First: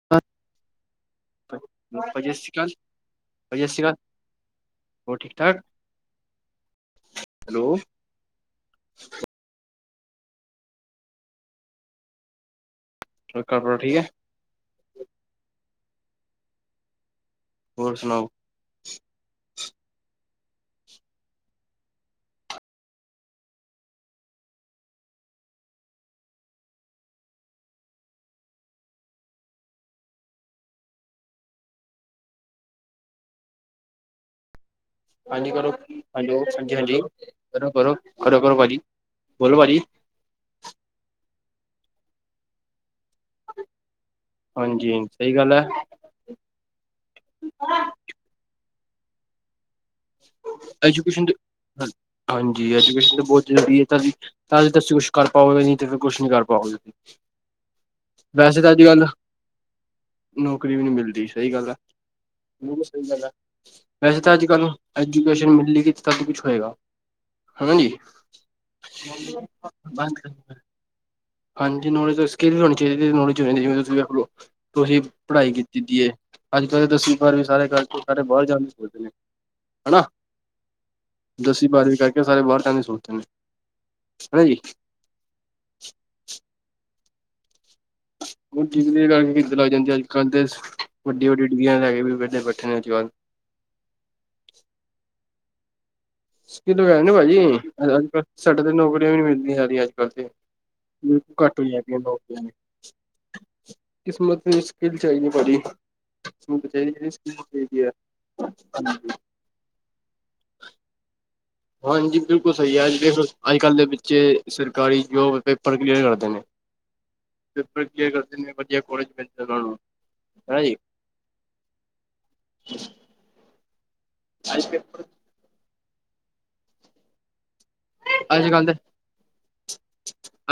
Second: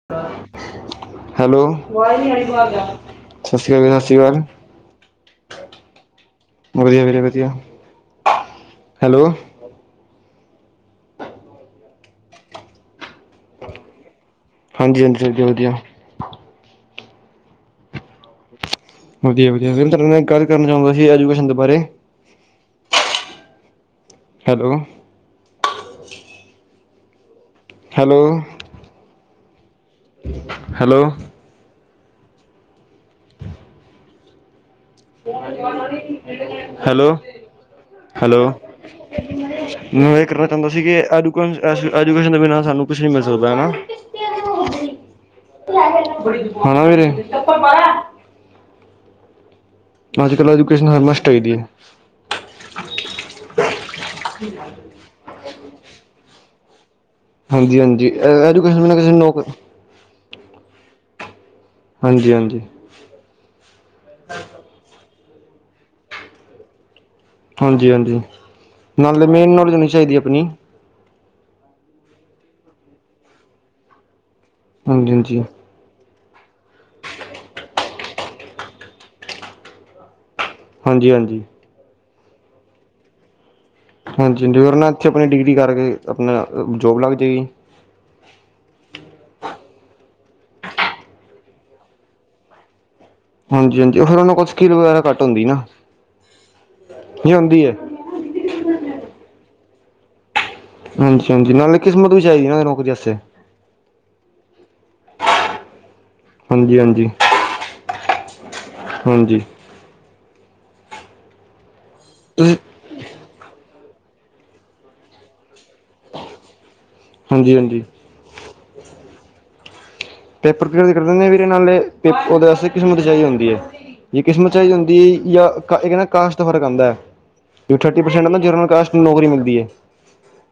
[inaudible] Hello ਸਤਿ ਸ਼੍ਰੀ ਅਕਾਲ- ਸਤਿ ਸ਼੍ਰੀ ਅਕਾਲ। ਹੋਰ ਠੀਕ ਠਾਕ, ਵਧੀਆ ਵੀਰੇ ਵਧੀਆ ਹੈਲੋ ਹੈਲੋ। ਕੀ ਕਰ ਰਹੇ ਹੋ ਠੀਕ ਏ। ਹਾਂਜੀ- ਹਾਂਜੀ ਸਭ ਵਧੀਆ। ਹੋਰ ਸੁਣਾਓ। ਵਧੀਆ ਵਧੀਆ ਵੀਰ, 'ਤੁਹਾਡੇ ਨਾਲ ਇਕ ਗੱਲ ਕਰਨ ਚਾਹੁੰਦਾ ਸੀ ਐਜੂਕੇਸ਼ਨ ਦੇ ਬਾਰੇ'। ਹੈਲੋ। ਹੈਲੋ। ਹੈਲੋ। ਹਾਂਜੀ ਕਰੋ, ਹੈਲੋ ਹਾਂਜੀ ਹਾਂਜੀ ਹੈਲੋ, ਕਰੋ ਕਰੋ, ਹੈਲੋ। ਕਰੋ ਕਰੋ ਭਾਜੀ, ਬੋਲੋ ਭਾਜੀ, ਨੀਏ ਕਰਨਾ ਚਾਹੁੰਦਾ ਸੀ ਕੇ ਐਡੂਕੋਨਸ-ਅਜੂਕੇਸ਼ਨ ਦੇ ਬਿਨਾਂ ਸਾਨੂੰ ਕੁਛ ਨਹੀਂ ਮਿਲ ਸਕਦਾ ਹਨਾ। ਹਾਂਜੀ ਸਹੀ ਗੱਲ ਹੈ, ਹਨਾਂ ਵੀਰੇ। ਅੱਜ ਕੱਲ੍ਹ ਹਰ ਐਜੂਕੇਸ਼ਨ ਮਸਟ ਚਾਹੀਦੀ ਹੈ ਹਾਂਜੀ, ਐਜੂਕੇਸ਼ਨ ਤਾਂ ਬਹੁਤ ਜ਼ਰੂਰੀ ਹੈ ਤੱਦ ਹੀ ਤਾਂ ਸੋਸ਼ਲ ਕਰ ਪਾਓਗੇ ਨੀ ਤੇ ਫਿਰ ਕੁਛ ਨੀ ਕਰ ਪਾਓਗੇ ਤੁਸੀ। ਹਾਂਜੀ ਹਾਂਜੀ ਐਜੂਕੇਸ਼ਨ ਨਾਲ ਕਿਸੇ ਨੂੰ ਨੌਕਰੀ ਨੌਕਰੀ ਵੀ ਨੀ ਮਿਲਦੀ ਸਹੀ ਗੱਲ ਐ। ਹਾਂਜੀ ਹਾਂਜੀ ਨੀ ਏ ਸਹੀ ਗੱਲ, ਵੈਸੇ ਤਾਂ ਅੱਜ ਕੱਲ ਐਜੂਕੇਸ਼ਨ ਮਿਲੇਗੀ ਤਦ ਈ ਕੁਛ ਹੋਏਗਾ। ਹਨਾ ਹਾਂਜੀ ਜੀ। ਹਾਂਜੀ, ਨਾਲੇ ਮੇਨ ਨੋਲਜ ਹੋਣੀ ਚਾਹੀਦੀ ਬੰਦ ਆਪਣੀ। ਹਾਂਜੀ ਨਾਲ ਸਕਿੱਲ ਹੋਣੀ ਚਾਹੀਦੀ ਏ ਨਾਲ ਜਿਵੇਂ ਤੁਸੀਂ [unintelligible] ਤੁਸੀਂ ਹਾਂਜੀ ਹਾਂਜੀ ਪੜ੍ਹਾਈ ਕੀਤ ਕੀਤੀ ਏ, ਅੱਜ ਕੱਲ੍ਹ ਤਾਂ ਦਸਵੀ -ਬਾਰਵੀਂ ਸਾਰੇ ਕਰ- ਕੁਰਕੇ ਬਾਹਰ ਜਾਣ ਦੀ ਸੋਚਦੇ ਏ। ਹਨਾਂ। ਹਾਂਜੀ ਹਾਂਜੀ। ਦਸਵੀਂ, ਬਾਰਵੀਂ ਕਰਕੇ ਸਾਰੇ ਬਾਹਰ ਜਾਣ ਦਾ ਸੋਚਦੇ ਐ। ਹਾਂਜੀ ਜੋ ਨਾਲ ਇੱਥੇ ਆਪਣੀ ਡਿਗਰੀ ਕਰਕੇ ਆਪਣਾ ਜੋਬ ਲੱਗ ਜਾਏਗੀ। ਹੁਣ ਡਿਗਰੀ ਕਰਕੇ [unintelligible] ਖਾਂਦੇ ਵੱਡੀ- ਵੱਡੀ ਡਿਗਰੀ ਲੈ ਕੇ ਵੀ ਬੈਠੇ ਨੇ ਅੱਜ ਕੱਲ੍ਹ। ਹਾਂਜੀ ਹਾਂਜੀ ਉਹ ਫਿਰ ਉਹਨਾਂ ਕੋਲ ਸਕਿੱਲ ਵਗੈਰਾ ਘੱਟ ਹੁੰਦੀ ਨਾ। ਸਕੀਲ ਵੈਲੂ ਨੀ ਹੈਗੀ ਏ ਹੁੰਦੀ ਹੈ ਅੱਜ ਕੱਲ ਸਾਡੇ ਤੇ ਨੌਕਰੀਆਂ ਵੀ ਨੀ ਮਿਲਦੀਆ ਸਾਰੀਆ ਅੱਜ ਕੱਲ ਤੇ। ਹਾਂਜੀ ਬਿਲਕੁਲ ਹਾਂਜੀ ਘੱਟ ਨਾਲੇ ਹੋਈਆਂ ਪਈਆਂ ਕਿਸਮਤ ਵੀ ਚਾਹੀਦੀ ਨੌਕਰੀਆਂ ਉਹਨਾਂ ਦੀ ਨੌਕਰੀ ਵਾਸਤੇ। ਕਿਸਮਤ ਨੂੰ ਸਕਿਲ਼ ਚਾਹੀਦੀ ਏ ਭਾਜੀ। ਸਕੀਲ ਹਾਂਜੀ ਬਚਾਰੀ ਹਾਂਜੀ ਕਿਸਮਤ ਹੋਣੀ ਚਾਹੀਦੀ ਐ। ਹਾਂਜੀ ਹਾਂਜੀ ਬਿਲਕੁਲ ਤੁਸੀਂ ਸਹੀ ਅੱਜ ਕੱਲ ਉਹ ਅੱਜ ਕੱਲ੍ਹ ਦੇ ਬੱਚੇ ਸਰਕਾਰੀ ਜੋਬ ਪੇਪਰ ਕਲੀਅਰ ਕਰਦੇ ਨੇ, ਹਾਂਜੀ ਪੇਪਰ ਹਾਂਜੀ ਕਲੀਅਰ ਕਰ ਏਨੇ ਵਧੀਆ ਕਾਲਜ ਮਿਲ ਜਾਂਦਾ ਉਹਨਾ ਨੂੰ। ਹੈ ਪੇਪਰ ਜੀ ਕਲੀਅਰ ਕਰ ਦਿੰਦੇ ਵੀ ਨਾਲ ਓਦੇ ਵਾਸਤੇ ਕਿਸਮਤ ਚਾਹੀਦੀ ਹੁੰਦੀ ਐ। ਜੇ ਕਿਸਮਤ ਅੱਜ ਚਾਹੀਦੀ ਹੁੰਦੀ ਯਾ ਕਾ ਇਹਦੇ ਨਾਲ ਕਾਸ਼ਟ ਦਾ ਫਰਕ ਹੁੰਦਾ। ਥਰਟੀ ਪਰਸੈਂਟ ਕੱਲ ਜਨਰਲ ਦੇ ਕਾਸਟ ਨੂੰ ਨੌਕਰੀ ਮਿਲਦੀ ਐ।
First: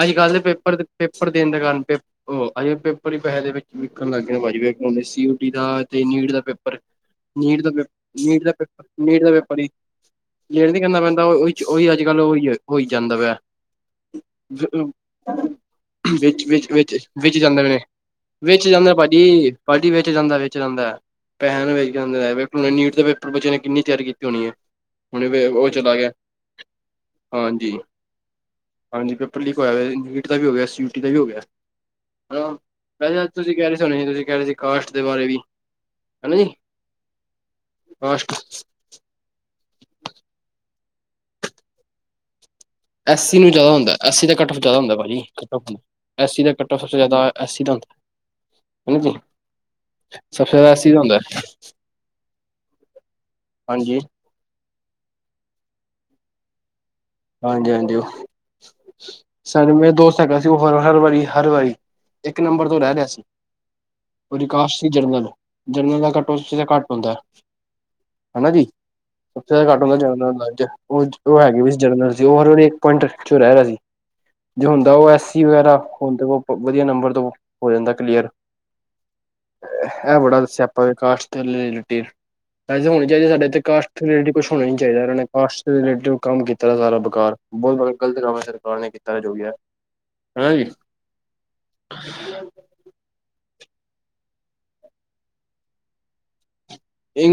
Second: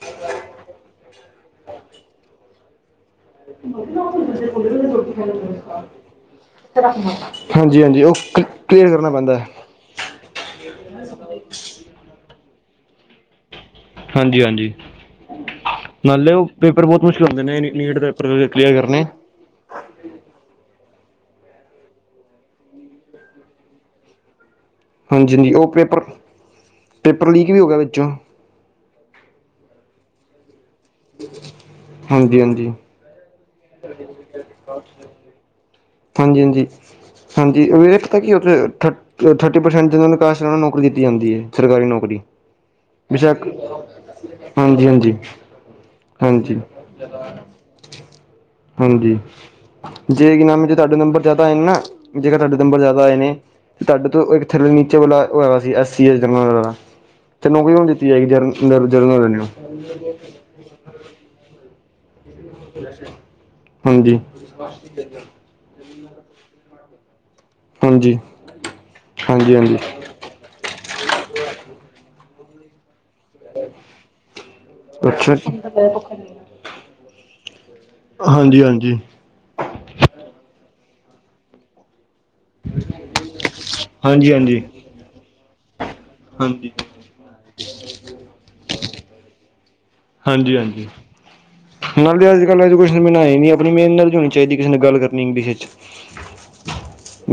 ਅੱਜ ਕੱਲ੍ਹ ਦੇ ਪੇਪਰ ਦੇ ਪੇਪਰ ਦੇਣ ਦੇ ਕਾਰਨ ਪ ਉਹ ਪੇਪਰ ਪੈਸੇ ਦੇ ਵਿੱਚ ਵਿਕਣ ਲੱਗ ਗਿਆ ਭਾਜੀ ਵੇਖੋ ਸੀਓਟੀ ਦਾ ਤੇ ਨੀਟ ਦਾ ਪੇਪਰ ਨੀਟ ਦਾ ਹਾਂਜੀ ਪੇ, ਹਾਂਜੀ ਉਹ ਨੀਟ ਦਾ ਪੇਪ, ਕਲੀਅਰ ਕਰਨਾ ਨੀਟ ਦਾ ਪੈਂਦਾ ਪੇਪਰ ਵੀ [inaudible] ਮੇਲ ਨੀ ਕਰਨਾ ਆਦਾ ਉਹੀ -ਉਹੀ ਅੱਜ ਕੱਲ੍ਹ ਉਹੀ ਹੋਈ ਜਾਂਦਾ ਪਿਆ। ਹਾਂਜੀ ਹਾਂਜੀ। ਨਾਲੇ ਵਿੱਚ ਉਹ ਵਿੱਚ ਪੇਪਰ ਵਿੱਚ ਬਹੁਤ ਮੁਸ਼ਕਿਲ ਵਿੱਚ ਹੁੰਦੇ ਨੇ ਜਾਂਦੇ ਨੀਟ ਪੇਪਰ ਵਿੱਚ ਕਲੀਅਰ ਜਾਂਦਾ ਕਰਨੇ। ਭਾਜੀ, ਭਾਜੀ ਵਿਚ ਜਾਂਦਾ ਵਿਚ ਜਾਂਦਾ। ਪੈਸਿਆ ਦਾ ਵਿਕ ਜਾਂਦਾ ਏ ਨੀਟ ਦੇ ਪੇਪਰ ਬੱਚੇ ਨੇ ਕਿੰਨੀ ਤਿਆਰੀ ਕੀਤੀ ਹੋਣੀ ਹੈ ਹੁਣ ਹਾਂਜੀ ਹਾਂਜੀ ਉਹ ਚਲਾ ਪੇਪਰ ਗਿਆ। ਪੇਪਰ ਲੀਕ ਵੀ ਹੋ ਹਾਂਜੀ, ਗਿਆ ਵਿੱਚੋਂ ਹਾਂਜੀ ਪੇਪਰ ਲੀਕ ਹੋਇਆ ਹੋ ਨੀਟ ਦਾ ਵੀ ਹੋ ਗਿਆ ਸੀ। ਟੀ ਦਾ ਵੀ ਹੋ ਗਿਆ ਸੀ। ਹਾਂਜੀ ਹਾ ਹਾਂਜੀ ਭਾਜੀ ਅੱਜ ਤੁਸੀਂ ਕਹਿ ਰਹੇ ਸੀ ਹਣੇ ਤੁਸੀਂ ਕਹਿ ਰਹੇ ਸੀ ਕਾਸਟ ਦੇ ਬਾਰੇ ਵੀ। ਹਨਾ ਹਾਂਜੀ ਜੀ। ਹਾਂਜੀ ਹਾਂਜੀ। ਓਵੇ ਪਤਾ ਕੀ ਕਾਸਟ ਉੱਥੇ ਥਰਟੀ ਪਰਸੈਂਟ ਜਨਲ ਕਾਸਟ ਉਹਨਾਂ ਨੂੰ ਨੌਕਰੀ ਦਿੱਤੀ ਜਾਂਦੀ ਹੈ ਸਰਕਾਰੀ ਨੌਕਰੀ। ਐਸ ਸੀ ਬਸ਼ੱਕ ਨੂੰ ਜ਼ਿਆਦਾ ਹੁੰਦਾ, ਐਸ ਸੀ ਦਾ ਕੱਟ ਆਫ ਜ਼ਿਆਦਾ ਹੁੰਦਾ ਹਾਂਜੀ-ਹਾਂਜੀ, ਭਾਜੀ ਕੱਟ ਆਫ ਹੁੰਦਾ। ਐਸ ਸੀ ਦਾ ਹਾਂਜੀ। ਕੱਟ ਆਫ ਸਭ ਤੋਂ ਜ਼ਿਆਦਾ ਐਸ ਸੀ ਦਾ ਹੁੰਦਾ ਹਨਾ ਜੀ, ਹਾਂਜੀ ਜੇ ਸਭ ਕੀ ਤੋਂ ਨਾਮ ਜ਼ਿਆਦਾ ਚ ਐਸ ਸੀ ਤੁਹਾਡੇ ਦਾ ਹੁੰਦਾ ਨੰਬਰ ਜਾਦਾ ਆਏ ਨਾ ਜੇਕਰ ਤੁਹਾਡੇ ਨੰਬਰ ਜਾਦਾ ਆਏ ਨੇ ਤੇ ਹਾਂਜੀ। ਤੁਹਾਡੇ ਤੋਂ ਨੀਚੇ ਵਾਲਾ ਓਹੈਗਾ ਸੀ ਐਸਸੀ ਯਾ ਜਰਨਲ ਵਾਲਾ ਤੇ ਨੌਕਰੀ ਉਹਨੂੰ ਹਾਂਜੀ-ਹਾਂਜੀ, ਦਿੱਤੀ ਜਾਏਗੀ ਜਰ ਜਰਨਲ ਵਾਲੇ ਨੂੰ। ਗਾ ਸੀ ਉਹ ਹਰ-ਹਰ ਵਾਰੀ ਹਰ ਵਾਰੀ ਇੱਕ ਨੰਬਰ ਤੋਂ ਰਹਿ ਰਿਹਾ ਸੀ ਹਾਂਜੀ ਉਹਦੀ ਕਾਸਟ ਸੀ ਜਰਨਲ। ਜਰਨਲ ਦਾ ਕੱਟ ਓਫ ਘੱਟ ਹੁੰਦਾ। ਹਾਂਜੀ ਹਨਾ ਜੀ ਹਾਂਜੀ ਸਦਾ ਹਾਂਜੀ ਘੱਟ ਹੁੰਦਾ ਜਾ ਉਹ, ਉਹ ਹੈਗੇ ਵੀ। ਜਰਨਲ ਸੀ ਉਹ ਹਰ ਵਾਰੀ ਇੱਕ ਪੁਆਇੰਟ ਚੋਂ ਪਿੱਛੋਂ ਰਹਿ ਰਿਹਾ ਸੀ। ਜੋ ਹੁੰਦਾ ਉਹ ਅੱਛਾ ਐਸਸੀ ਜੀ, ਵਗੈਰਾ ਹਣ ਵਧੀਆ ਨੰਬਰ ਤੋਂ ਹੋ ਜਾਂਦਾ ਕਲੀਅਰ। ਹਾਂਜੀ ਹਾਂਜੀ। ਇਹ ਬੜਾ ਸਿਆਪਾ ਵੇ ਕਾਸ਼ਟ ਦੇ ਰੀ ਰਿਲੇਟਿਵ। ਐ ਤੇ ਹੋਣੀ ਚਾਹੀਦੀ ਸਾਡੇ ਇ ਕਾਸਟ ਰਿਟਡ ਹਾਂਜੀ ਕੁਛ ਹਾਂਜੀ। ਹੋਣਾ ਨੀ ਚਾਹੀਦਾ ਇਨਾਂ ਨੇ ਕਾਸਟ ਦੇ ਰਿਲੇ ਕੰਮ ਕੀ ਹਾਂਜੀ। ਸਾਰਾ ਬੇਕਾਰ ਬਹੁਤ ਬਾ ਗਲਤ ਹੈ ਸਰਕਾਰ ਨੇ ਕੀਤਾ ਜੋ ਵੀ ਹੈ। ਹਨਾ ਜੀ ਹਾਂਜੀ-ਹਾਂਜੀ ਨਾਲ ਦੀ ਅੱਜ ਕੱਲ੍ਹ ਐਜੂਕੇ ਮਏ ਨੀ ਆਪਣੀ ਮਿਹਨਤ ਵੀ ਹੋਣੀ ਚਾਹੀਦੀ ਕਿਸੇ ਨੇ ਗੱਲ ਕਰਨੀ ਇੰਗਲਿਸ਼ ਵਿੱਚ।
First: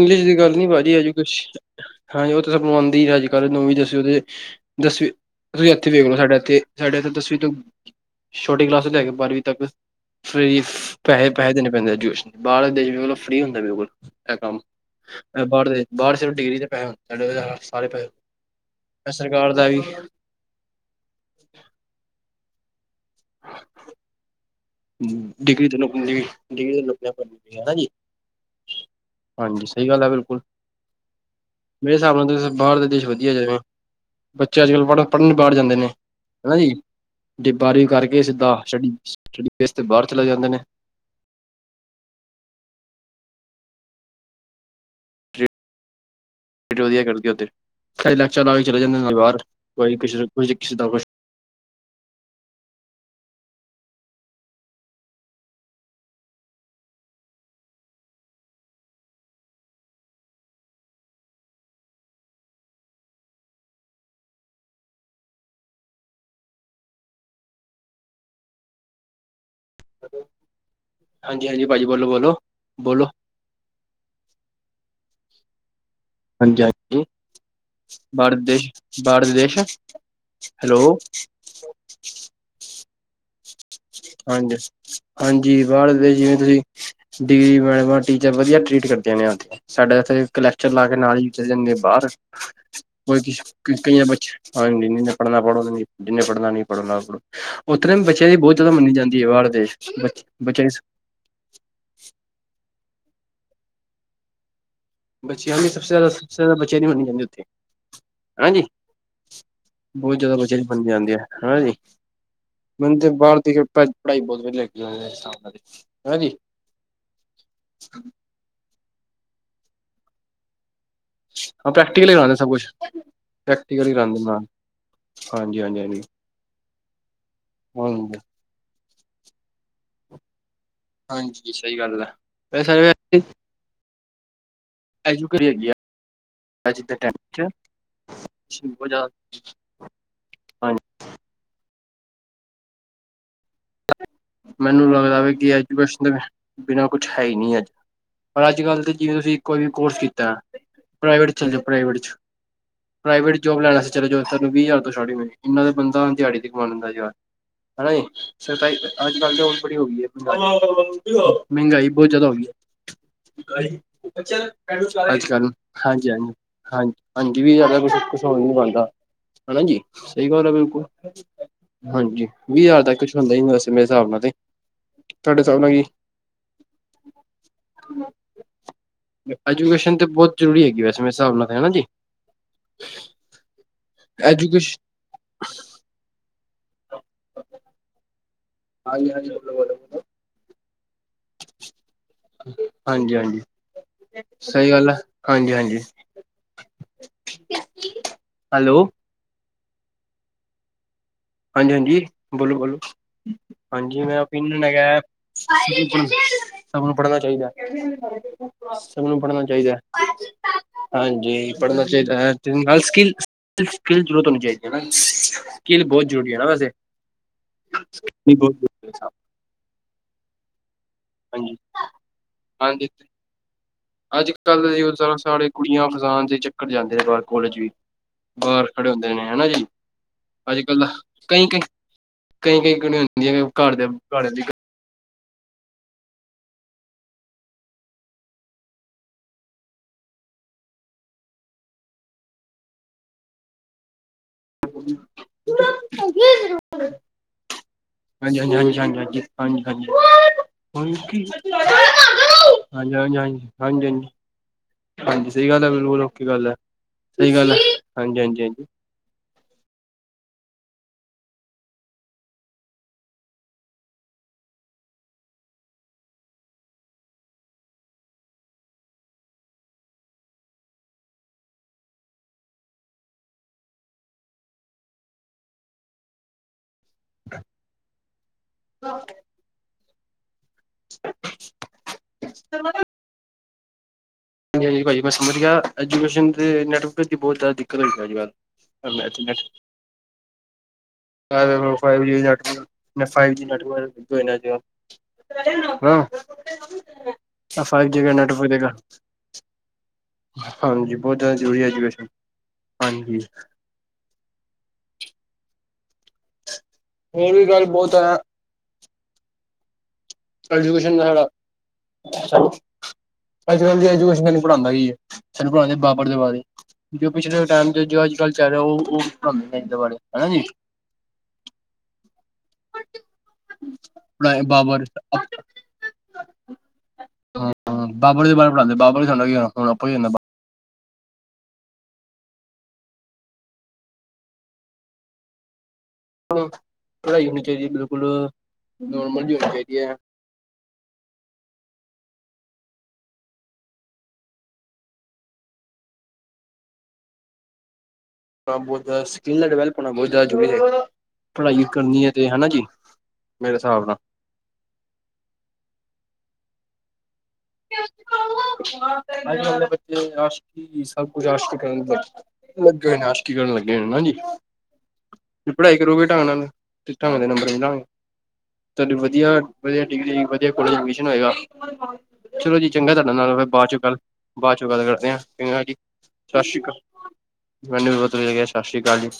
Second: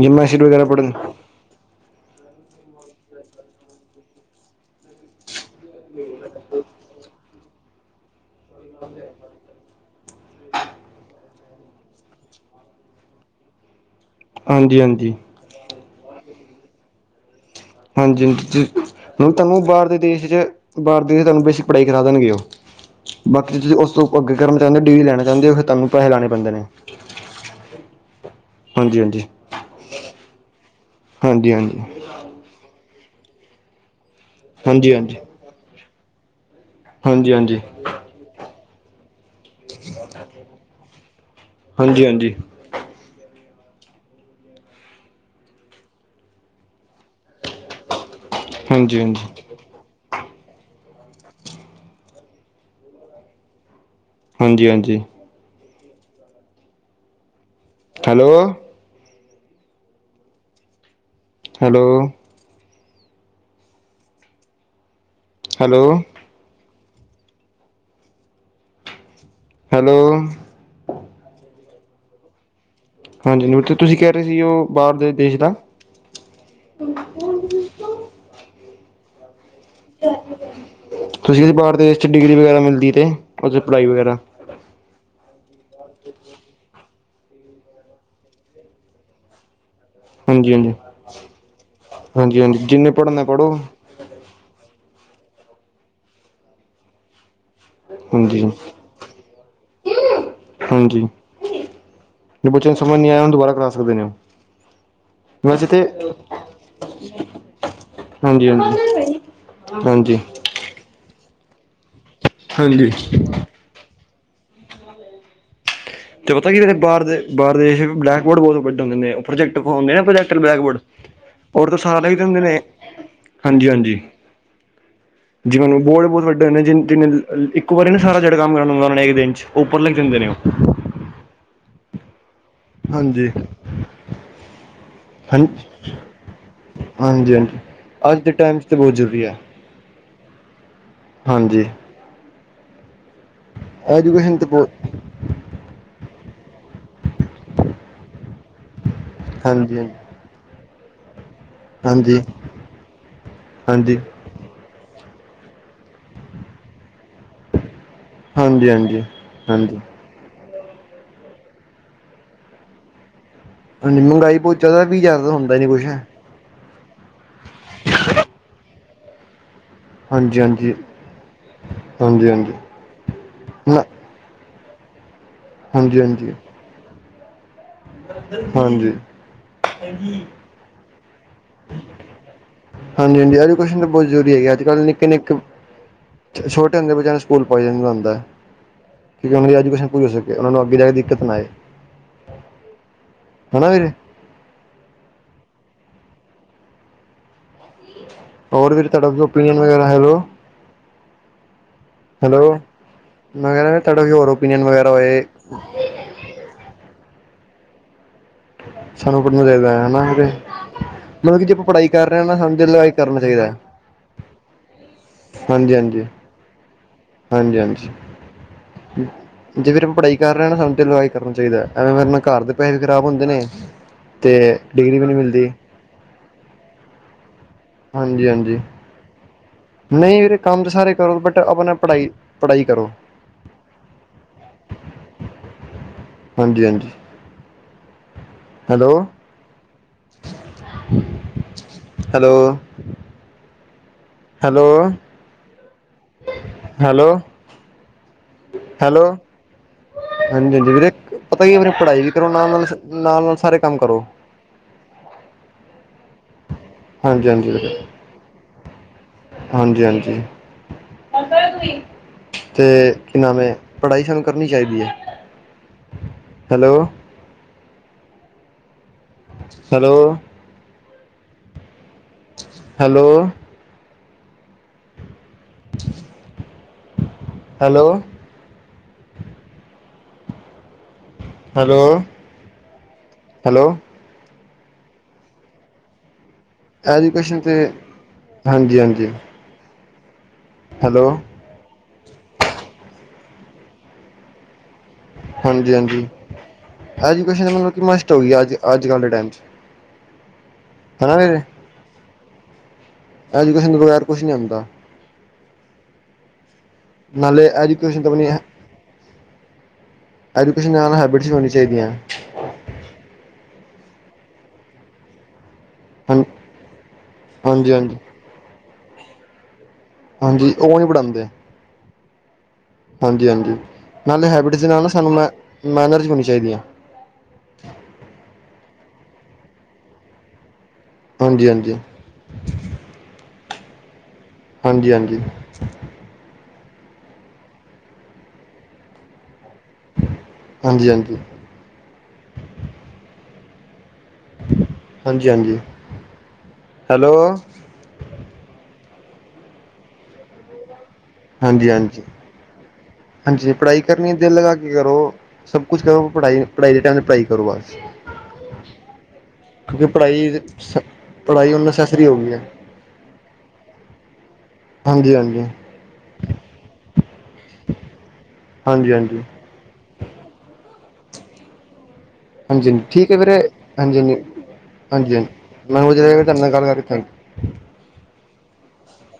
ਜਿੰਮ ਦੀ ਮਾਸੀਟ ਗੱਲ ਵਗੈਰਾ ਨੀ ਪੜਨ। ਭਾਜੀ ਅਜੇ ਕੁਛ ਹਾਂਜੀ ਉਹ ਤਾਂ ਸਭ ਨੂੰ ਆਉਂਦੀ ਹੈ ਅੱਜ ਕੱਲ੍ਹ ਨੌਵੀਂ ਦਸਵੀਂ ਵੀ ਦਸਵੀਂ ਤੁਸੀਂ ਇੱਥੇ ਵੇਖ ਲੋ ਸਾਡੇ ਇੱਥੇ ਸਾਡੇ ਇੱਥੇ ਦਸਵੀਂ ਤੋਂ ਛੋਟੀ ਕਲਾਸ ਲੈ ਕੇ ਬਾਰਵੀਂ ਤੱਕ। ਫੀਸ ਪੈਹੇ-ਪੈਹੇ ਦੇਣੇ ਪੈਂਦੇ ਐਜੂਕੇਸ਼ਨ ਬਾਹਰਲੇ ਦੇਸ਼ ਲੋ ਫ੍ਰੀ ਹੁੰਦਾ ਬਿਲਕੁਲ। ਇਹ ਕੰਮ ਹਾਂਜੀ ਹਾਂਜੀ ਬਾਰ ਦੇ ਬਾਰ ਸਿਰਫ ਡਿਗਰੀ ਤੇ ਪੈਸੇ ਹੁੰਦੇ [unintelligible] ਹਾਂਜੀ-ਹਾਂਜੀ ਹੁਣ ਸਰਕਾਰ ਤਹਨੂੰ ਦਾ ਵੀ ਬਾਹਰ ਦੇਸ਼ ਚ ਬਾਰ ਦੇ ਤੁਹਾਨੂੰ ਬੇਸਿਕ ਪੜ੍ਹਾਈ ਕਰਾ ਦੇਣਗੇ ਉਹ ਬਾਕੀ ਤੁਸੀਂ ਉਸ ਤੋਂ ਉਹ ਅੱਗੇ ਕਰਨਾ ਚਾਹੁੰਦੇ ਡਿਗਰੀ ਲੈਣਾ ਚਾਹੁੰਦੇ ਹੋ ਫੇਰ ਡਿਗਰੀ ਤੇ ਤੁਹਾਨੂੰ ਲੁਕਣ ਪੈਸੇ ਦੀ ਵੀ ਲਾਉਣੇ ਪੈਂਦੇ ਨੇ। ਡਿਗਰੀ ਤੇ ਲੁਕਣਾ ਪੈਂਦੀ ਹੈ ਜੀ ਹਾਂਜੀ-ਹਾਂਜੀ। ਹਾਂਜੀ ਸਹੀ ਗੱਲ ਹੈ ਬਿਲਕੁਲ। ਹਾਂਜੀ-ਹਾਂਜੀ। ਇਹ ਹਿਸਾਬ ਨਾਲ ਤੁਂ ਬਾਹਰ ਦੇ ਦੇਸ਼ ਵਧੀਆ ਜਾਵੇਂ ਬੱਚੇ ਅੱਜ ਕੱਲ੍ਹ ਹਾਂਜੀ ਪੜ੍ਹ ਹਾਂਜੀ। ਪੜ੍ਹਨ ਬਾਹਰ ਜਾਂਦੇ ਨੇ ਹੈ ਨਾ ਜੀ। ਹਾਂਜੀ ਹਾਂਜੀ ਡਿਬਾਰੀ ਕਰਕੇ ਸਿੱਦਾ ਚੜੀ ਹਾਂਜੀ-ਹਾਂਜੀ। ਵਧੀਆ ਕਰਦੀ ਆ ਉਥੇ, ਕ‌ਈ ਲੈਕਚਰ ਲਾ ਕੇ ਚਲੇ ਜਾਂਦੇ ਹਾਂਜੀ ਨਾਲ ਬਾਹਰ। ਹਾਂਜੀ ਕੋਈ ਕੁ ਕਿਸੇ ਦਾ ਕੁ ਹਾਂਜੀ, ਹਾਂਜੀ। Hello, hello. Hello, hello. ਹਾਂਜੀ, ਹਾਂਜੀ ਹਾਂਜੀ ਭਾਜੀ, ਬੋਲੋ-ਬੋਲੋ, ਬੋਲੋ ਹਾਂਜੀ, ਤੁਸੀਂ ਕੈ ਰੇ ਸੀ ਓ ਬਾਰ ਦੇ ਦੇਸ਼ ਦਾ [unintelligible] ਬਾਹਰ ਦੇ ਦੇਸ਼ ਬਾਹਰ ਦੇ ਦੇਸ਼। ਹੈਲੋ ਤੁਸੀਂ ਵੀ ਬਾਰ ਦੇ ਦੇਸ਼ 'ਚ ਡਿਗਰੀ ਵਗੈਰਾ ਮਿਲਦੀ ਏ ਤੇ, ਓਦਰ ਪੜ੍ਹਾਈ ਵਗੈਰਾ- ਹਾਂਜੀ ਹਾਂਜੀ, ਬਾਰ ਦੇ ਦੇਸ਼ ਜਿਵੇਂ ਤੁਸੀਂ ਡਿਗਰੀ ਮੈਡਮਾ ਟੀਚਰ ਵਧੀਆ ਟਰੀਟ ਕਰਦੇ ਨੇ ਓਥੇ। ਸਾਡੇ ਓਥੇ ਇਕ ਹਾਂਜੀ ਲੈਕਚਰ ਹਾਂਜੀ ਲਾ ਕੇ ਨਾਲ ਈ ਚਲੇ ਜਾਣਗੇ ਬਾਰ ਹਾਂਜੀ ਹਾਂਜੀ ਜਿੰਨੇ ਪੜ੍ਹਨਾ ਬਲਕੀ ਪੜ੍ਹੋ ਕਈ ਅ ਬਚ, ਹਾਂਜੀ ਜਿਨੇ ਪੜ੍ਹਨਾ ਪੜ੍ਹੋ, ਜਿਨੇ ਪੜ੍ਹਨਾ, ਨਈ ਪੜ੍ਹੋ, ਨਾ ਪੜੋ। ਓੱਥੇ ਦੇ ਵੀ ਬੱਚਿਆਂ ਦੀ ਹਾਂਜੀ ਬੋਤ ਜ਼ਿਆਦਾ ਮੰਨੀ ਜਾਂਦੀ ਐ, ਬਾਰ ਦੇਸ਼ ਚ ਬੱਚ ਬੱਚੇ ਇਸ ਹਾਂਜੀ ਜੇ ਬੱਚਿਆਂ ਨੂੰ ਸਮਝ ਨੀ ਆਇਆ, ਓਨੂੰ ਦੁਬਾਰਾ ਕਰਾ ਸਕਦੇ ਨੇ। ਬੱਚਿਆਂ ਵੈਸੇ ਦੀ ਤੇ ਸਬ ਸੇ ਜ਼ਾਦਾ, ਸਭ ਸੇ ਜ਼ਾਦਾ ਬੱਚਿਆਂ ਦੀ ਮੰਨੀ ਜਾਂਦੀ ਉਥੇ ਹਾਂਜੀ, ਬਹੁ ਹਾਂਜੀ ਜਾਦਾ ਬੱਚੇ ਨੇ। ਮੰਨ ਜਾਂਦੀ ਹੈ ਹਨਾ ਜੀ ਹਾਂਜੀ ਮੰਦੇ ਬਾਹਰ ਦੀ ਕਿ ਪੜ੍ਹਾਈ ਬਹੁਤ ਵਧੀਆ ਹੈਗੀ ਹ [unintelligible] ਤੇ ਪਤਾ ਕੀ ਬਾਰ ਦੇ, ਬਾਰ ਦੇ ਦੇਸ਼ ਵਿੱਚ ਬਲਕਬੋਰਡ ਬਹੁਤ ਵੱਡ ਹੁੰਦੇ ਉਹ ਪ੍ਰੋਜੈਕਟਰ ਹੁੰਦੇ ਨਾ ਪ੍ਰੋਜਕਟਰ ਬੈਕਬੋਰਡ। ਹੋਰ ਹਾਂ ਤਾਂ ਸਾਰੇ ਪ੍ਰੈਕਟੀਕਲ ਹੀ ਕਰਾਉਂਦੇ ਰਹਿੰਦੇ ਸਭ ਨੇ ਕੁਛ ਪ੍ਰੈਕਟੀਕਲ ਹੀ ਹਾਂਜੀ-ਹਾਂਜੀ। ਕਰਾਉਂਦੇ ਨਾਲ ਹਾਂਜੀ ਜਿਹਨ ਹਾਂਜੀ [unintelligible] ਹਾਂਜੀ ਬਹੁਤ ਵੱਡੇ ਨੇ ਜਿ ਜਿਨੇ ਇੱਕ ਵਾਰੀ ਨਾ ਹਾਂਜੀ। ਸਾਰਾ ਜਿਹੜਾ ਕੰਮ ਕਰਨ ਲ ਹੁੰਦਾ ਉਹ ਨੇ ਦਿਨ ਚ ਉੱਪਰ ਲਿਖ ਦਿੰਦੇ ਨੇ ਉਹ। ਹਾਂਜੀ ਸਹੀ ਗੱਲ ਹੈ। ਵੈਸੇ ਹਾਂਜੀ। ਹ ਐਜੂਕੇਟ ਹੈਗੀ ਆ ਅੱਜ ਦੇ ਟਾਈਮ ਹਾਂਜੀ-ਹਾਂਜੀ ਚ ਅੱਜ ਦੇ ਟਾਈਮ ਤੇ ਬਹੁਤ ਜ਼ਰੂਰੀ ਹੈ। ਹਾਂਜੀ ਹਾਂਜੀ। ਐਜੂਕੇਸ਼ਨ ਤਾਂ ਬਹੁਤ ਮੈਨੂੰ ਲੱਗਦਾ ਵ ਕਿ ਆ ਬਿਨਾਂ ਕੁਛ ਹੈ ਹੀ ਨਈ ਅੱਜ ਪਰ ਅੱਜ ਕੱਲ੍ਹ ਤੇ ਜਿਵੇਂ ਤੁਸੀਂ ਕੋਈ ਵੀ ਹਾਂਜੀ ਕੋਰਸ ਕੀ ਤਾ। ਪਰਾਵੇਟ ਵਿੱਚ ਚਲੇ ਜਾਓ ਪ੍ਰਾਈਵੇਟ ਵਿੱਚ, ਹਾਂਜੀ ਹਾਂਜੀ ਪ੍ਰਾਈਵੇਟ ਜੋਬ ਲੈਣਾ ਚ ਹਾਂਜੀ ਤੁਹਾਨੂੰ ਵੀਹ ਹਜ਼ਾਰ ਤੋਂ ਸਟਾਰਟਿੰਗ ਹੋਏਗੀ। ਇਹਨਾ ਦਾ ਬੰਦਾ ਦਿਹਾੜੀ ਤੇ ਕਮਾ ਲੈਂਦਾ ਯਾਰ ਹਨਾ ਜੀ ਹਾਂਜੀ ਸਤਾ ਅੱਜ ਕੱਲ ਤੇ ਹੁਣ ਹਾਂਜੀ ਬੜੀ ਹੋ ਗਈ ਹੈ। ਮਹਿੰਗਾਈ ਬੋਤ ਜਾਦਾ ਹੋ ਗਈ ਏ। ਹਾਂਜੀ ਅੱਜ ਮਹਿੰਗਾਈ ਬਹੁਤ ਜ਼ਿਆਦਾ ਵੀਹ ਹਜ਼ਾਰ ਦਾ ਕੱਲ ਹੁੰਦਾ ਨਹੀਂ ਕੁਛ ਹਾਂਜੀ-ਹਾਂਜੀ ਹਾਂਜੀ-ਹਾਂਜੀ ਵੀ ਜਾਦਾ ਕੁ ਕੁਛ ਹੋ ਨੀ ਬਣਦਾ ਹਨਾ ਜੀ। ਸਈ ਹਾਂਜੀ ਗੱਲ ਹੈ ਹਾਂਜੀ ਬਿਲਕੁਲ ਹਾਂਜੀ ਵੀਹ ਹਜ਼ਾਰ ਤੱਕ ਕੁਛ ਹੁੰਦਾ ਹੀ ਵੈਸੇ ਮੇਰੇ ਸਾਬ ਨਾ ਤੇ ਤੁਹਾਡੇ ਹਿਸਾਬ ਨਾਲ ਕੀ ਹਾਂਜੀ-ਹਾਂਜੀ ਹਾਂਜੀ ਹਾਂਜੀ ਐਜੂਕੇਸ਼ਨ ਤੇ ਬੋਤ ਜ਼ਰੂਰੀ ਹੈਗੀ ਵੈਸੇ ਮੇਰੇ ਹਿਸਾਬ ਨਾਲ ਤੇ ਹਨਾ ਜੀ। ਹਾਂਜੀ-ਹਾਂਜੀ ਐਜੂਕੇਸ਼ਨ ਤਾਂ ਬੋਤ ਜ਼ਰੂਰੀ ਹੈਗੀ ਅੱਜ ਐਜੂਕੇਸ਼ਨ ਕੱਲ੍ਹ ਨਿੱਕੇ-ਨਿੱਕੇ ਛੋਟੇ ਹੁੰਦੇ ਬੱਚਿਆਂ ਨੂੰ ਸਕੂਲ ਪਾਈ ਜਾਂਦਾ ਹੁੰਦਾ ਹਾਂਜੀ ਹਾਂਜੀ ਕਿਉਕਿ ਉਹਨਾਂ ਦੀ ਬੋਲੋ ਬੋਲੋ ਐਜੂਕੇਸ਼ਨ ਬੋਲੋ ਪੂਰੀ ਹੋ ਸਕੇ। ਉਹਨਾਂ ਨੂੰ ਅੱਗੇ ਜਾ ਕੇ ਦਿੱਕਤ ਨਾ ਆਏ। ਹਾਂਜੀ-ਹਾਂਜੀ ਹਨਾ ਵੀਰੇ ਸਈ ਗੱਲ ਐ ਹਾਂਜੀ-ਹਾਂਜੀ ਹੋਰ ਵੀ ਤੁਹਾਡਾ ਓਪੀਨੀਅਨ ਵਗੈਰਾ ਹੈਲੋ ਹਾਂਜੀ-ਹਾਂਜੀ ਹੈਲੋ ਬੋਲੋ-ਬੋਲੋ ਮੈਂ ਕਹਿ ਰਿਹਾ ਤੁਹਾਡਾ ਹਾਂਜੀ ਕੋਈ ਮੈਂ ਹੋਰ ਓਪੀਨੀਅਨ ਵਗੈਰਾ ਹੈਗਾ। ਹੋਏ ਸਭ ਨੂੰ ਪੜ੍ਹਨਾ ਚਾਹੀਦਾ। ਸਭ ਨੂੰ ਸਾਨੂੰ ਪੜਨਾ ਪੜ੍ਹਨਾ ਚਾਹੀਦਾ। ਹੈ ਹਨਾ ਤੇ ਮਤਲਬ ਕਿ ਹਾਂਜੀ ਜੇ ਆਪਾਂ ਪੜ੍ਹਨਾ ਪੜ੍ਹਾਈ ਕਰ ਚਾਹੀਦਾ ਰਹੇ ਹਾਂ ਨਾ ਸਾਨੂੰ ਦਿਲ ਨਾਲ ਲਗਾਈ ਸਕਿਲ- ਕਰਨਾ ਚਾਹੀਦਾ ਹੈ ਸਕਿਲ ਜ਼ਰੂਰਤ ਹੋਣੀ ਚਾਹੀਦੀ ਹਾਂਜੀ ਸਕਿਲ ਬੋਤ ਹਾਂਜੀ ਜ਼ਰੂ ਰੀ ਨਾ ਵੈਸੇ ਹਾਂਜੀ ਹਾਂਜੀ ਜੇ ਵੀਰੇ ਆਪ ਪੜ੍ਹਾਈ ਕਰ ਰਿਆ ਨਾ ਸਾਨੂੰ ਤੇ ਲਵਾਈ ਕਰਨਾ ਹਾਂਜੀ ਚਾਹੀਦਾ ਐਵੇਂ ਵਰਨਾ ਘਰ ਦੇ ਪੈਸੇ ਵੀ ਹਾਂਜੀ ਖਰਾਬ ਹੁੰਦੇ ਨੇ। ਅੱਜ ਤੇ ਕੱਲ੍ਹ ਯੂਥ ਡਿਗਰੀ ਵੀ ਨਹੀਂ ਸਾਰੇ ਮਿਲਦੀ ਕੁੜੀਆਂ ਫਸਾਨ ਦੇ ਚੱਕਰ ਜਾਂਦੇ ਰ ਬਾਰ ਕੋਲੇਜ ਵੀ ਹਾਂਜੀ ਹਾਂਜੀ ਬਾਰ ਖੜੇ ਹੁੰਦੇ ਨੇ ਹਨਾ ਜੀ। ਨਹੀਂ ਵੀਰੇ ਅੱਜ ਕੰਮ ਤਾਂ ਕੱਲ ਸਾਰੇ ਕਰੋ ਬਟ ਆਪਣਾ ਪੜ੍ਹਾਈ ਪੜ੍ਹਾਈ ਕਈਂ-ਕਈਂ-ਕਈਂ-ਕਈਂ ਖੜੀਆਂ ਹੁੰਦੀਆਂ ਹੈ ਘਰ ਦੇ [unintelligible] ਹਾਂਜੀ-ਹਾਂਜੀ ਹੈਲੋ-ਹੈਲੋ ਹੈਲੋ ਹੈਲੋ ਹਾਂਜੀ ਹਾਂਜੀ ਹਾਂਜੀ ਹਾਂਜੀ ਹੈਲੋ ਹਾਂਜੀ ਹਾਂਜੀ ਹਾਂਜੀ ਹਾਂਜੀ-ਹਾਂਜੀ ਵੀਰੇ ਪਤਾ ਕੀ ਪੜ੍ਹਾਈ ਵੀ ਕਰੋ ਹਾਂਜੀ ਹਾਂਜੀ ਹਾਂਜੀ ਨਾਲ-ਨਾਲ-ਨਾਲ-ਨਾਲ ਹਾਂਜੀ ਸਾਰੇ ਕੰਮ ਕਰੋ। ਹਾਂਜੀ ਹਾਂਜੀ ਸਈ ਗੱਲ ਐ ਬਿਲਕੁਲ ਔਖੀ ਗੱਲ ਐ। ਹਾਂਜੀ-ਹਾਂਜੀ-ਹਾਂਜੀ-ਹਾਂਜੀ ਤੇ ਕੀ ਨਾਮ ਏ ਪੜ੍ਹਾਈ ਸਾਨੂੰ ਕਰਨੀ ਚਾਹੀਦੀ ਏ। ਹੈਲੋ-ਹੈਲੋ ਹੈਲੋ ਹੈਲੋ [inaudible] ਹੈਲੋ-ਹੈਲੋ ਹਾਂਜੀ-ਹਾਂਜੀ ਭਾਜੀ ਮੈਂ ਸਮਝ ਗਿਆ ਐਜੂਕੇਸ਼ਨ ਤੇ ਨੈਟਵਰਕ ਦੀ ਬੋਤ ਐਜੂਕੇਸ਼ਨ ਜਾਦਾ ਤੇ ਦਿੱਕਤ ਹੋਈ ਏ ਅੱਜ ਹਾਂਜੀ ਕੱਲ ਹਾਂਜੀ net net hello five G network [unintelligible] ਹਾਂ ਹਾਂਜੀ ਹਾਂਜੀ ਐਜੂਕੇਸ਼ਨ ਆ ਮਤਲਬ ਕਿ ਫਾਈਵ ਜੀ ਦਾ ਮਸਟ ਹੋ ਗਈ ਅੱਜ ਨੈਟਵਰਕ ਹੈਗਾ। ਅੱਜ ਕੱਲ੍ਹ ਦੇ ਟਾਈਮ 'ਚ ਹਾਂਜੀ ਹਨਾ ਬੋਤ ਜਾਦਾ ਵੀਰੇ ਜ਼ਰੂਰੀ ਐਜੂਕੇਸ਼ਨ ਹਾਂਜੀ। ਟਵੀਸ਼ਨ ਦੇ ਵਗੈਰਾ ਕੁਛ ਨਈ ਹੁੰਦਾ। ਹੋਰ ਵੀ ਨਾਲੇ ਗੱਲ ਬਹੁਤ ਐਜੂਕੇਸ਼ਨ ਤੇ ਵੀ ਨਈ ਹੈ। ਨਾਲ ਐਜੂਕੇਸ਼ਨ ਹੈਬਿਟਸ ਵੀ ਹੋਣੀ ਚਾਹੀਦੀਆਂ [unintelligible] ਅੱਜ ਕੱਲ ਦੀ ਐਜੂਕੇਸ਼ਨ [unintelligible] ਵਿਚ ਪੜ੍ਹਾਂਦਾ ਈ ਏ ਸਾਨੂੰ ਪੜ੍ਹਾਂਦੇ ਬਾਬਰ ਦੇ ਹਨ ਬਾਰੇ ਜੋ ਪਿਛਲੇ ਹਾਂਜੀ ਟਾਈਮ ਚ ਹਾਂਜੀ ਜੋ ਅੱਜ ਕੱਲ ਚਲੋ ਓ ਉਹ ਨੀ ਪੜਾਂਦੇ [unintelligible] ਹਾਂਜੀ ਓ ਨੀ ਪੜਾਂਦੇ। ਹਾਂਜੀ, ਹਾਂਜੀ ਨਾਲੇ ਪੜ੍ਹਾਏ ਹੈਬਿਟਸ ਦੇ ਨਾਲ ਬਾਬਰ ਨਾ ਸਾਨੂੰ ਮੈਂ ਮੈਨਰਜ ਵੀ ਹੋਣੀ ਚਾਈਦੀ ਐ। ਹਾਂ ਬਾਬਰ ਦੇ ਬਾਰੇ ਪੜ੍ਹਾਂਦੇ ਬਾਬਰ [unintelligible] ਸਾਡੇ ਨੌਕਰੀ ਦਿੰਦਾ ਹਾਂਜੀ, ਹਾਂਜੀ ਹਾਂਜੀ, ਹਾਂਜੀ ਪੜਾਈ ਹੋਣੀ ਚਾਈਦੀ ਏ ਬਿਲਕੁਲ ਨੋਰਮਲ ਜੀ ਹੋਣੀ ਚਾਈਦੀ ਐ। ਹਾਂਜੀ, ਹਾਂਜੀ ਹਾਂਜੀ, ਹਾਂਜੀ ਹੈਲੋ? ਬੌਤ ਜ਼ਿਆਦਾ ਸਕਿਲ ਦਾ ਡਵੈਲਪ ਹੋਣਾ ਬੌਤ ਜ਼ਿਆਦਾ ਜ਼ਰੂਰੀ ਏ। ਪੜ੍ਹਾਈ ਹਾਂਜੀ ਹਾਂਜੀ ਕਰਨੀ ਐ ਤੇ ਹੈਨਾ ਜੀ ਹਾਂਜੀ ਮੇਰੇ ਪੜ੍ਹਾਈ ਸਾਬ ਨਾ। ਕਰਨੀ ਦਿਲ ਲਗਾ ਕੇ ਕਰੋ ਸਭ ਕੁਛ ਕਰੋ ਪੜ੍ਹਾਈ ਪੜ੍ਹਾਈ ਦੇ ਟੈਮ ਤੇ ਪੜ੍ਹਾਈ ਕਰੋ ਬਸ। ਅੱਜ ਕੱਲ ਦੇ ਕਿਉਂਕਿ ਬੱਚੇ ਪੜ੍ਹਾਈ ਆਸ਼ਕੀ ਸਭ ਕੁਜ ਪੜ੍ਹਾਈ ਆਸ਼ਕੀ ਹੁਣ ਕਰਨ ਦੇ ਨਸੈਸਰੀ ਹੋ ਗਈ ਹੈ ਵਿ ਲੱਗੇ ਨੇ ਆਸ਼ਕੀ ਕਰਨ ਲੱਗੇ ਨੇ ਹਾਂਜੀ। ਹਾਂਜੀ, ਹਾਂਜ ਪੜ੍ਹਾਈ ਕਰੋਗੇ ਢੰਗ ਨਾਲ ਤੇ ਢੰਗ ਦੇ ਨੰਬਰ ਮਿਲਾਂਗੇ। ਹਾਂਜੀ ਹਾਂਜੀ ਤਾਡੀ ਹਾਂਜੀ ਵਧੀਆ ਵਧੀਆ ਡਿਗਰੀ ਵਧੀਆ ਕੋਲਜ ਚ ਏਡਮਿਸ਼ਨ ਹੋਏਗਾ। ਚਲੋ ਜੀ ਹਾਂਜੀ ਚੰਗਾ ਠੀਕ ਤਾਡੇ ਹੈ ਨਾਲ ਵੀਰੇ ਮੈਂ ਬਾਅਦ ਚੋਂ ਗੱਲ ਹਾਂਜੀ ਹਾਂਜੀ ਬਾਅਦ ਚੋਂ ਗੱਲ ਕਰਦੇ ਹਾਂਜੀ ਆ ਹਾਂਜੀ ਚੰਗਾ ਜੀ ਮੈਨੂੰ ਵਧੀਆ ਲੱਗਿਆ ਤੁਹਾਡੇ ਨਾਲ ਗੱਲ ਸਾਸ਼੍ਰੀਕਾਲ। ਕਰਕੇ ਥੈਂਕ ਯੂ। ਮੈਨੂੰ ਵੀ ਬੌਤ ਵਧੀਆ ਲੱਗਿਆ ਸਾਸ਼੍ਰੀਕਾਲ ਜੀ।